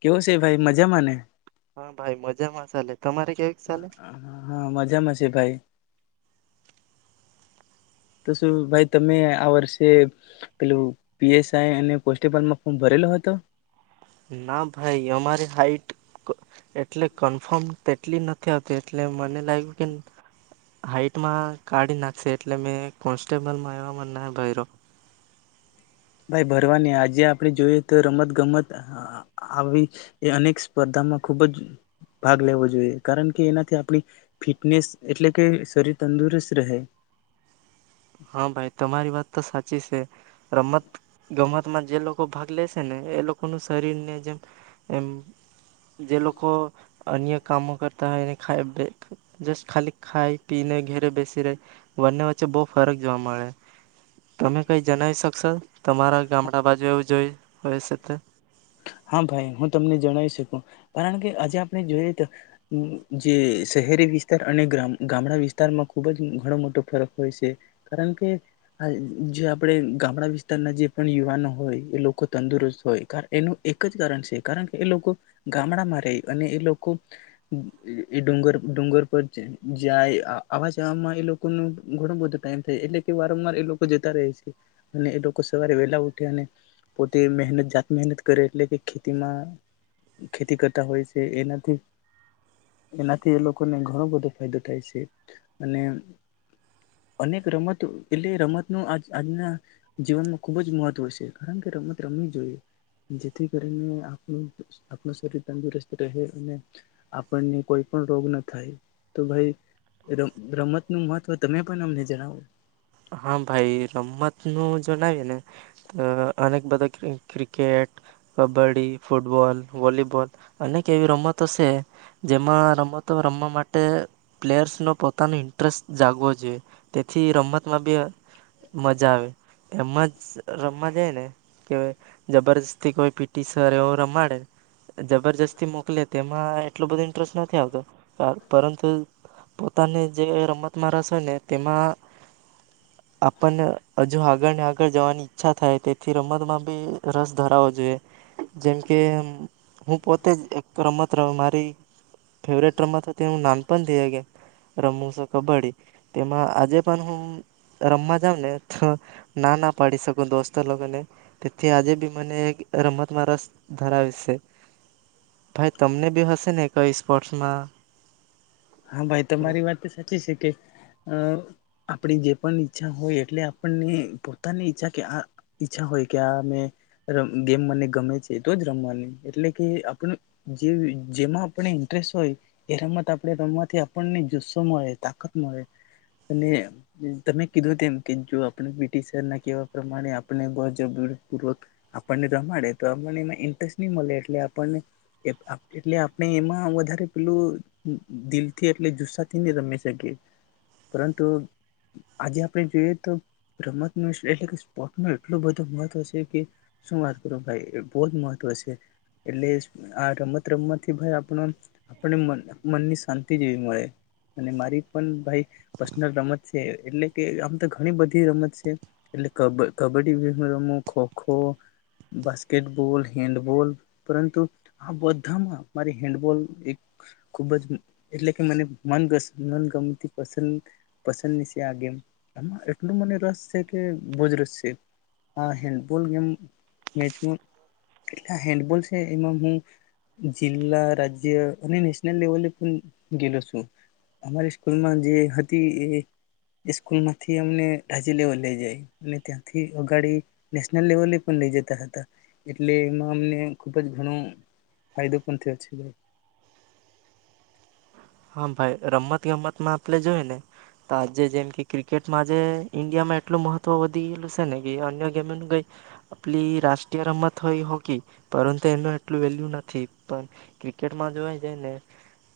કવુ છે ભાઈ મજા હા ભાઈ મજામાં સાલે તમારે કેવી ચાલે ા ભાઈ તો શું ભાઈ તમે આ વર્ષે પેલું પીએસઆઇ અને કોન્સ્ટેબલ નો ફોર્મ ભરેલો હતો. ના ભાઈ અમારી હાઈટ એટલે કન્ફર્મ તેટલી નથી આવતી એટલે મને લાગ્યું કે હાઈટમાં કાઢી નાખશે એટલે મે કોન્સ્ટેબલમાં આવ ના ભર્યો. ભાઈ ભરવાની આજે આપણે જોઈએ તો રમત ગમત આવી એ અનેક સ્પર્ધામાં ખૂબ જ ભાગ લેવો જોઈએ કારણ કે એનાથી આપણી ફિટનેસ એટલે કે શરીર તંદુરસ્ત રહે. હા ભાઈ તમારી વાત તો સાચી છે રમત ગમતમાં જે લોકો ભાગ લેશે ને એ લોકોનું શરીર ને જેમ એમ જે લોકો અન્ય કામો કરતા હોય એને ખ જ ખાલી ખાઈ પીને ઘેરે બેસી રહે બંને વચ્ચે બહુ. ફરક જોવા મળે તમે કઈ જણાવ શકશો તમારા ગામડા બાજુ એવું જોઈ હોય છે. હા ભાઈ હું તમને જણાવી શકું કારણ કે આજે આપણે જોઈએ તો જે શહેરી વિસ્તાર અને ગામડા વિસ્તારમાં ખુબ જ ઘણો મોટો ફરક હોય છે કારણ કે જે આપણે ગામડા વિસ્તારના જે પણ યુવાનો હોય એ લોકો તંદુરસ્ત હોય એનું એક જ કાર કારણ કે એ લોકો ગામડામાં રહે અને એ લોકો એ ડુંગર ડુંગર પર જાય આવા જમાં એ લોકો ન ઘણો બધો ટાઈમ થાય એટલે કે વારંવાર એ લોકો જતા રહે છે અને એ લોકો સવારે વહેલા ઉઠી અને પોતે મહેનત જાત મહેનત કરે એટલે કે ખેતીમાં ખેતી કરતા હોય છે એનાથી એનાથી એ લોકોને ઘણો બધો ફાયદો થાય છે અને અનેક રમત એટલે રમતનું આજ આજના જીવનમાં ખુબ જ મહત્વ છે કારણ કે રમત રમવી જોઈએ. જેથી કરીને આપણું આપણું શરીર તંદુરસ્ત રહે અને આપણને કોઈ પણ રોગ ન થાય તો ભાઈ રમત નું મહત્વ તમે પણ અમને જણાવો. હા ભાઈ રમતનું જણાવએ ને તો અનેક બધા ક્રિકેટ, કબડ્ડી, ફૂટબોલ, વોલીબોલ, અનેક એવી રમતો છે જેમાં રમતો રમવા માટે પ્લેયર્સનો પોતાનો ઇન્ટરેસ્ટ જાગવો જોઈએ તેથી રમત માં બી મજા આવે એમાં જ રમવા જાય ને કે જબરજસ્તી કોઈ પીટી સર એવો રમાડે જબરજસ્તી મોકલે તેમાં એટલું બધું ઇન્ટરેસ્ટ નથી આવતો પરંતુ પોતાની જે રમતમાં રસ હોય ને તેમાં આપણને હજુ આગળને આગળ જવાની ઈચ્છા થાય તેથી રમતમાં બી રસ ધરાવો જોઈએ. જેમ કે હું પોતે જ એક રમત ર મારી ફેવરેટ રમત હતી હુ નામ પણ રમવુ સ કબડ્ડી તેમાં આજે પણ હું રમવા જાવ ને તો ના ના પાડી શકું દોસ્તો લોકોને. તેથી આજે બી મને એક રમતમાં રસ ધરાવેશે, ભાઈ તમને બી હશે ને કોઈ સ્પોર્ટ્સમાં? હા ભાઈ તો મારી વાત તો સાચી છે કે અ આપણી જે પણ ઈચ્છા હોય એટલે આપણને પોતાની ઈચ્છા કે આ ઈચ્છા હોય કે આ ગેમ મને ગમે છે તો જ રમવાની એટલે કે આપણ જે જેમાં આપણે ઇન્ટરેસ્ટ હોય એ રમતા આ રમવાથી આપણને જુસ્સો મળે તાકાત મળે અને તમે કીધું તેમ કે જો આપણે પીટી સર ના કેવા પ્રમાણે આપને જરૂરી પૂર્વક આપણને રમાડે તો આપને એમાં ઇન્ટરેસ્ટ નહી મળે એટલે આપણને એટલે આપણે એમાં વધારે પેલું દથી એટલે જુસ્સાથી ન રમી શકી પરંતુ આજે આપણે જોઈએ તો રમત ન એટલે કે સ્પોર્ટ ન એટલો બધો મહત્વ છે કે શું વાત કરું ભાઈ બહ જ મહત્વ છે એટલે આ રમત રમવાથી આપ આપણે મનની શાંતિ જેવી મળે અને મારી પણ ભાઈ પર્સનલ રમત છે એટલે કે આમ તો ઘણી બધી રમત છે એટલે કબડ્ડી રમુ ખોખો બાસ્કેટબોલ હેન્ડબોલ પરંતુ આ બધામાં મારી હેન્ડબોલ એક ખુબ જ એટલે કે મને મનગ મન ગમતી પસંદ પસંદ ની છે આ ગેમ આ એટલું મને રસ છે કે બહુજ રસ છે, આ હેન્બોલ ગેમ મેલે હેન્ડબોલ છે એમાં હું જિલ્લા રાજ્ય અને લેવલે પણ ગેલો છું અમારી સ્કૂલમાં જે હતી એ સ્કૂલમાંથી અમને રાજ્ય લેવલ લઈ જાય અને ત્યાંથી અગાડી નેશનલ લેવલે પણ લઈ જતા હતા એટલે એમાં અમને ખુબ જ ઘણો ફાયદો પણ થયો છે. હા ભાઈ રમત ગમતમાં આપણે જોઈ ને તો આજે જેમ કે ક્રિકેટમાં આજે ઈન્ડિયામાં એટલું મહત્વ વધી ગયેલું છે ને કે અન્ય ગેમનું કઈ આપલી રાષ્ટ્રીય રમત હોય હોકી પરંતુ એનું એટલું વેલ્યુ નથી પણ ક્રિકેટમાં જોવા જાયને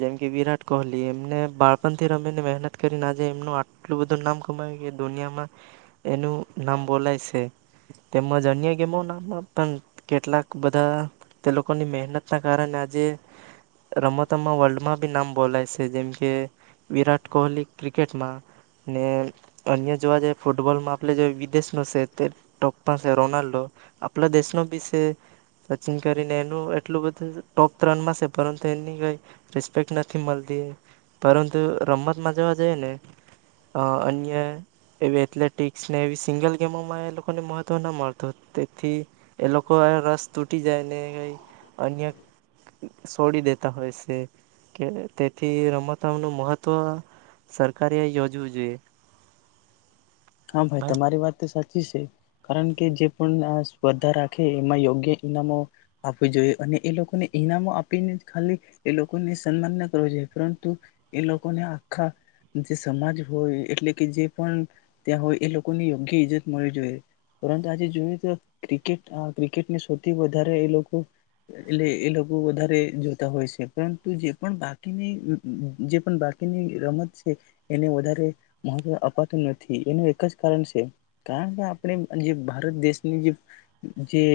જેમ કે વિરાટ કોહલી એમને બાળપણથી રમીને મહેનત કરીને આજે એમનું આટલું બધું નામ કમાય કે દુનિયામાં એનું નામ બોલાય છે તેમજ અન્ય ગેમો ના પણ કેટલાક બધા તે લોકોની મહેનત ના કારણે આજે રમતમાં વર્લ્ડમાં બી નામ બોલાય છે જેમકે વિરાટ કોહલી ક્રિકેટમાં ને અન્ય જોવા જઈ ફૂટબોલમાં આપણે જે વિદેશનો છે તે ટોપમાં છે રોનાલ્ડો આપણા દેશનો બી છે સચિન કરીને એનું એટલું બધું ટોપ ત્રણમાં છે પરંતુ એની કઈ રિસ્પેક્ટ નથી મળતી પરંતુ રમતમાં જવા જઈ ને અન્ય એવી એથ્લેટિક્સ ને એવી સિંગલ ગેમોમાં એ લોકોને મહત્વ ના મળતું તેથી એ લોકો રસ તૂટી જાયને ક અન્ય સોડી દેતા હોય છે. કે તેથી રમતમ નું મહત્વ સરકારે યોજવું જોઈએ. હા ભાઈ તમારી વાત તો સાચ છે કારણ કે જે પણ આ સ્પર્ધા રાખે એમાં યોગ્ય ઈનામો આપું જોઈએ અને એ લોકોને ઈનામો આપીને જ ખાલી એ લોકોને સન્માન ના કરવું જોઈએ પરંતુ એ લોકોને આખા જે સમાજ હોય એટલે કે જે પણ ત્યાં હોય એ લોકોની યોગ્ય ઈજ્જત મળવી જોઈએ પરંતુ આજે જોઈએ તો ક્રિકેટ અ ક્રિકેટને સૌથી વધારે એ લોકો એટલે એ લોકો વધારે જોતા હોય છે પરંતુ જે પણ બાકીની જે પણ બાકીની રમત છે એને વધારે મહત્વ અપાતું નથી. એનું એક જ કારણ છે કારણ કે આપણે જે ભારત દેશની જે જે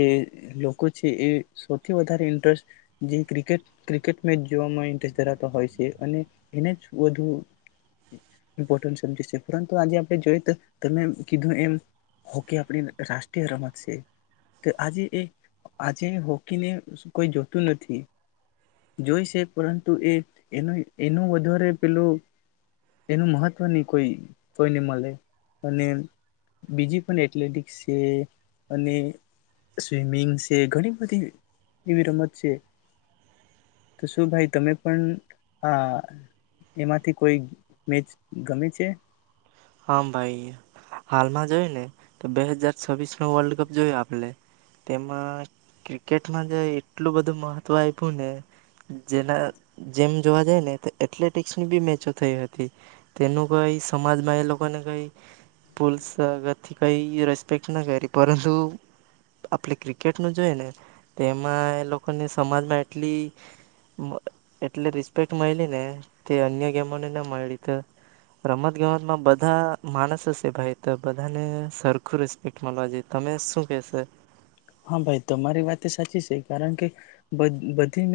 લોકો છે એ સૌથી વધારે ઇન્ટરેસ્ટ જે ક્રિકેટ ક્રિકેટ મેચ જોવામાં ઇન્ટસ્ટ ધરાવતો હોય છે અને એને જ વધુ ઇમ્પોર્ટ સમજે છે પરંતુ આજે તમે કીધું એમ હોકી આપણી રાષ્ટ્રીય રમત છે આજે એ આજે હોકીને કોઈ જોતું નથી જોઈ છે પરંતુ એનું એનું વધારે પેલું એનું મહત્વ નહી કોઈ કોઈને મળ અને બીજી પણ એથ્લેટિક છે અને સ્વિમિંગ છે ઘણી બધી એવી રમત છે. હા ભાઈ હાલમાં જોય ને તો બે હજાર છવ્વીસ નો વર્લ્ડ કપ જોયયો આપણે તેમાં ક્રિકેટમાં જ એટલું બધું મહત્વ આપ્યું ને જેના જેમ જોવા જઈ ને તો એથ્લેટિકસ ની બી મેચો થઈ હતી તેનું કઈ સમાજમાં એ લોકો લોકો ને કઈ પુલ્સગતથી કઈ રેસ્પેક્ટ ના કરી પરંતુ આપણે ક્રિકેટ નું જોઈ ને તેમાં એ લોકોને સમાજમાં એટલી એટલી રિસ્પેક્ટ મળી ને તે અન્ય ગેમોને ના મળી રમત ગમતમાં બ બધા માણસ હશે ભાઈ તો બધાને સરખું રિસ્પેક્ટ મળવા જ તમે શું કેશો? હા ભાઈ તમારી વાત છે એ સાચી છે કારણ કે બધી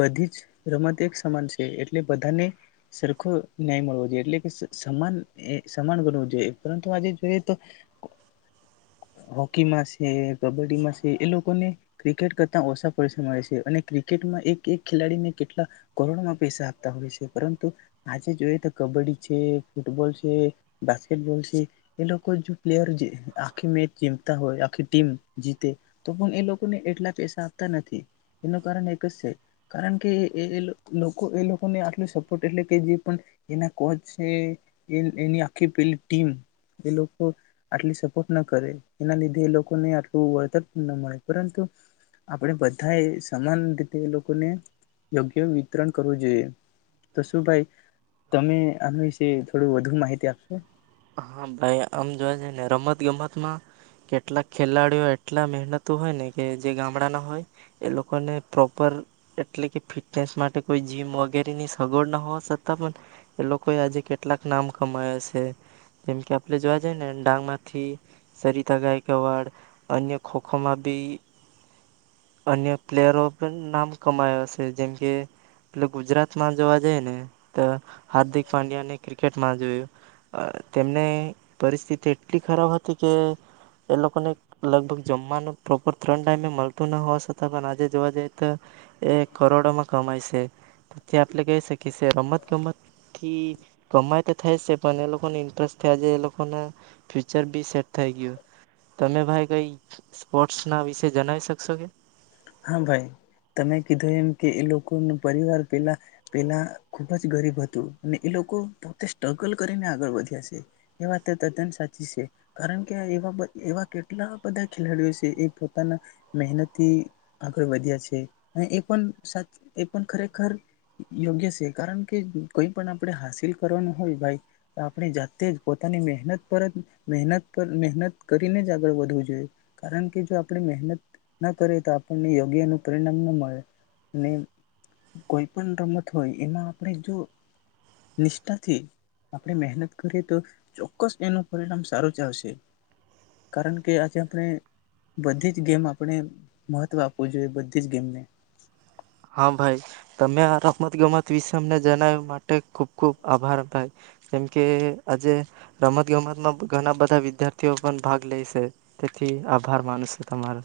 બધી જ રમત એક સમાન છે એટલે બધાને સરખો ન્યાય મળવો જોઈએ એટલે કે સમાન સમાન ગણવું જોઈએ પરંતુ આજે જોઈએ તો હોકી માં છે કબડ્ડીમાં છે એ લોકો ને ક્રિકેટ કરતા ઓછા પૈસા મળે છે અને ક્રિકેટમાં એક એક ખેલાડીને કેટલા કરોડમાં પૈસા આપતા હોય છે પરંતુ આજે જોઈએ તો કબડ્ડી છે ફૂટબોલ છે બાસ્કેટબોલ છે એ લોકો જો પ્લેયર આખી મેચ જમતા હોય આખી ટીમ જીતે તો એને એટલા પૈસા આપતા નથી એનું કારણ એક જ છે કારણ કે એ લોકોને આટલો સપોર્ટ એટલે કે જે પણ એના કોચ છે એની આખી પેલી ટીમ એ લોકો આટલી સપોર્ટ ના કરે એના લીધે એ લોકોને આટલું વળતર ન મળે પરંતુ આપણે બધાએ સમાન રીતે લોકોને યોગ્ય વિતરણ કરવું જોઈએ તો શું ભાઈ તમે આના વિશે થોડ વધુ માહિતી આપશો? હા ભાઈ આમ જોવા જ ને રમત ગમતમાં કેટલાક ખેલાડીઓ એટલા મહેનતુ હોય ને કે જે ગામડા ના હોય એ લોકોને પ્રોપર એટલે કે ફિટનેસ માટે કોઈ જીમ વગેરેની સગવડ ના હોવા છતાં પણ એ લોકોએ આજે કેટલાક નામ કમાય છે. જેમ કે આપણે જોવા જઈએ ને ડાંગમાંથી સરિતા ગાયકવાડ અન્ય ખોખોમાં બી અન્ય પ્લેયરો પણ નામ કમાયો છે જેમકે ગુજરાતમાં જોવા જઈ ને તો હાર્દિક પાંડ્યાને ક્રિકેટમાં જોયું. તેમને પરિસ્થિતિ એટલી ખરાબ હતી કે એ લોકોને લગભગ જમવાનું પ્રોપર ત્રણ ટાઈમે મળતું ન હોવા છતાં પણ આજે જોવા જઈએ તો એ કરોડોમાં કમાય છે તો તે આપણે કહી શકીએ છે રમત ગમતથી કમાય તો થાય જ છે પણ એ લોકોની ટસથી એ થયા જે એ લોકો ના ફ્યુચર બી સેટ થઈ ગયું તમે ભાઈ કઈ સ્પોર્ટ્સ ના વિષ જણાવી શકશો કે? હા ભાઈ તમે કીધું એમ કે એ લોકો ન પરિવાર પેલા પેલા ખુબ જ ગરીબ હતું અને એ લોકો પોતે સ્ટ્રગલ કરીને આગળ વધ્યા છે એ વાત તદ્દન સાચી છે કારણ કે એવા કેટલા બધા ખેલાડીઓ છે એ પોતાના મહેનતથી આગળ વધ્યા છે અને એ પણ સા એ પણ ખરેખર યોગ્ય છે કારણ કે કોઈ પણ આપણે હાસિલ કરવાનું હોય ભાઈ આપણે જાતે જ પોતાની મહેનત પર જ મહેનત પર મહેનત કરીને જ આગળ વધવું જોઈએ કારણ કે જો આપણે મહેનત ના કરે તો અ પણને યોગ્ય એનું પરિણામ ન મળે અને કોઈ પણ રમત હોય એમાં આપણે જો નિષ્ઠાથી આપણે મહેનત કરીએ તો ચોક્કસ એનું પરિણામ સારું જ આવશે કારણ કે આજે આપણે બધી જ ગેમ આપણે મહત્વ આપવું જોઈએ બધી જ ગેમને. હા ભાઈ તમે આ રમત ગમત વિશે અને જણાવવા માટે ખુબ ખુબ આભાર ભાઈ કેમકે આજે રમત ગમતમાં ઘણા બધા વિદ્યાર્થીઓ પણ ભાગ લે છે તેથી આભાર માનુંશો તમારો.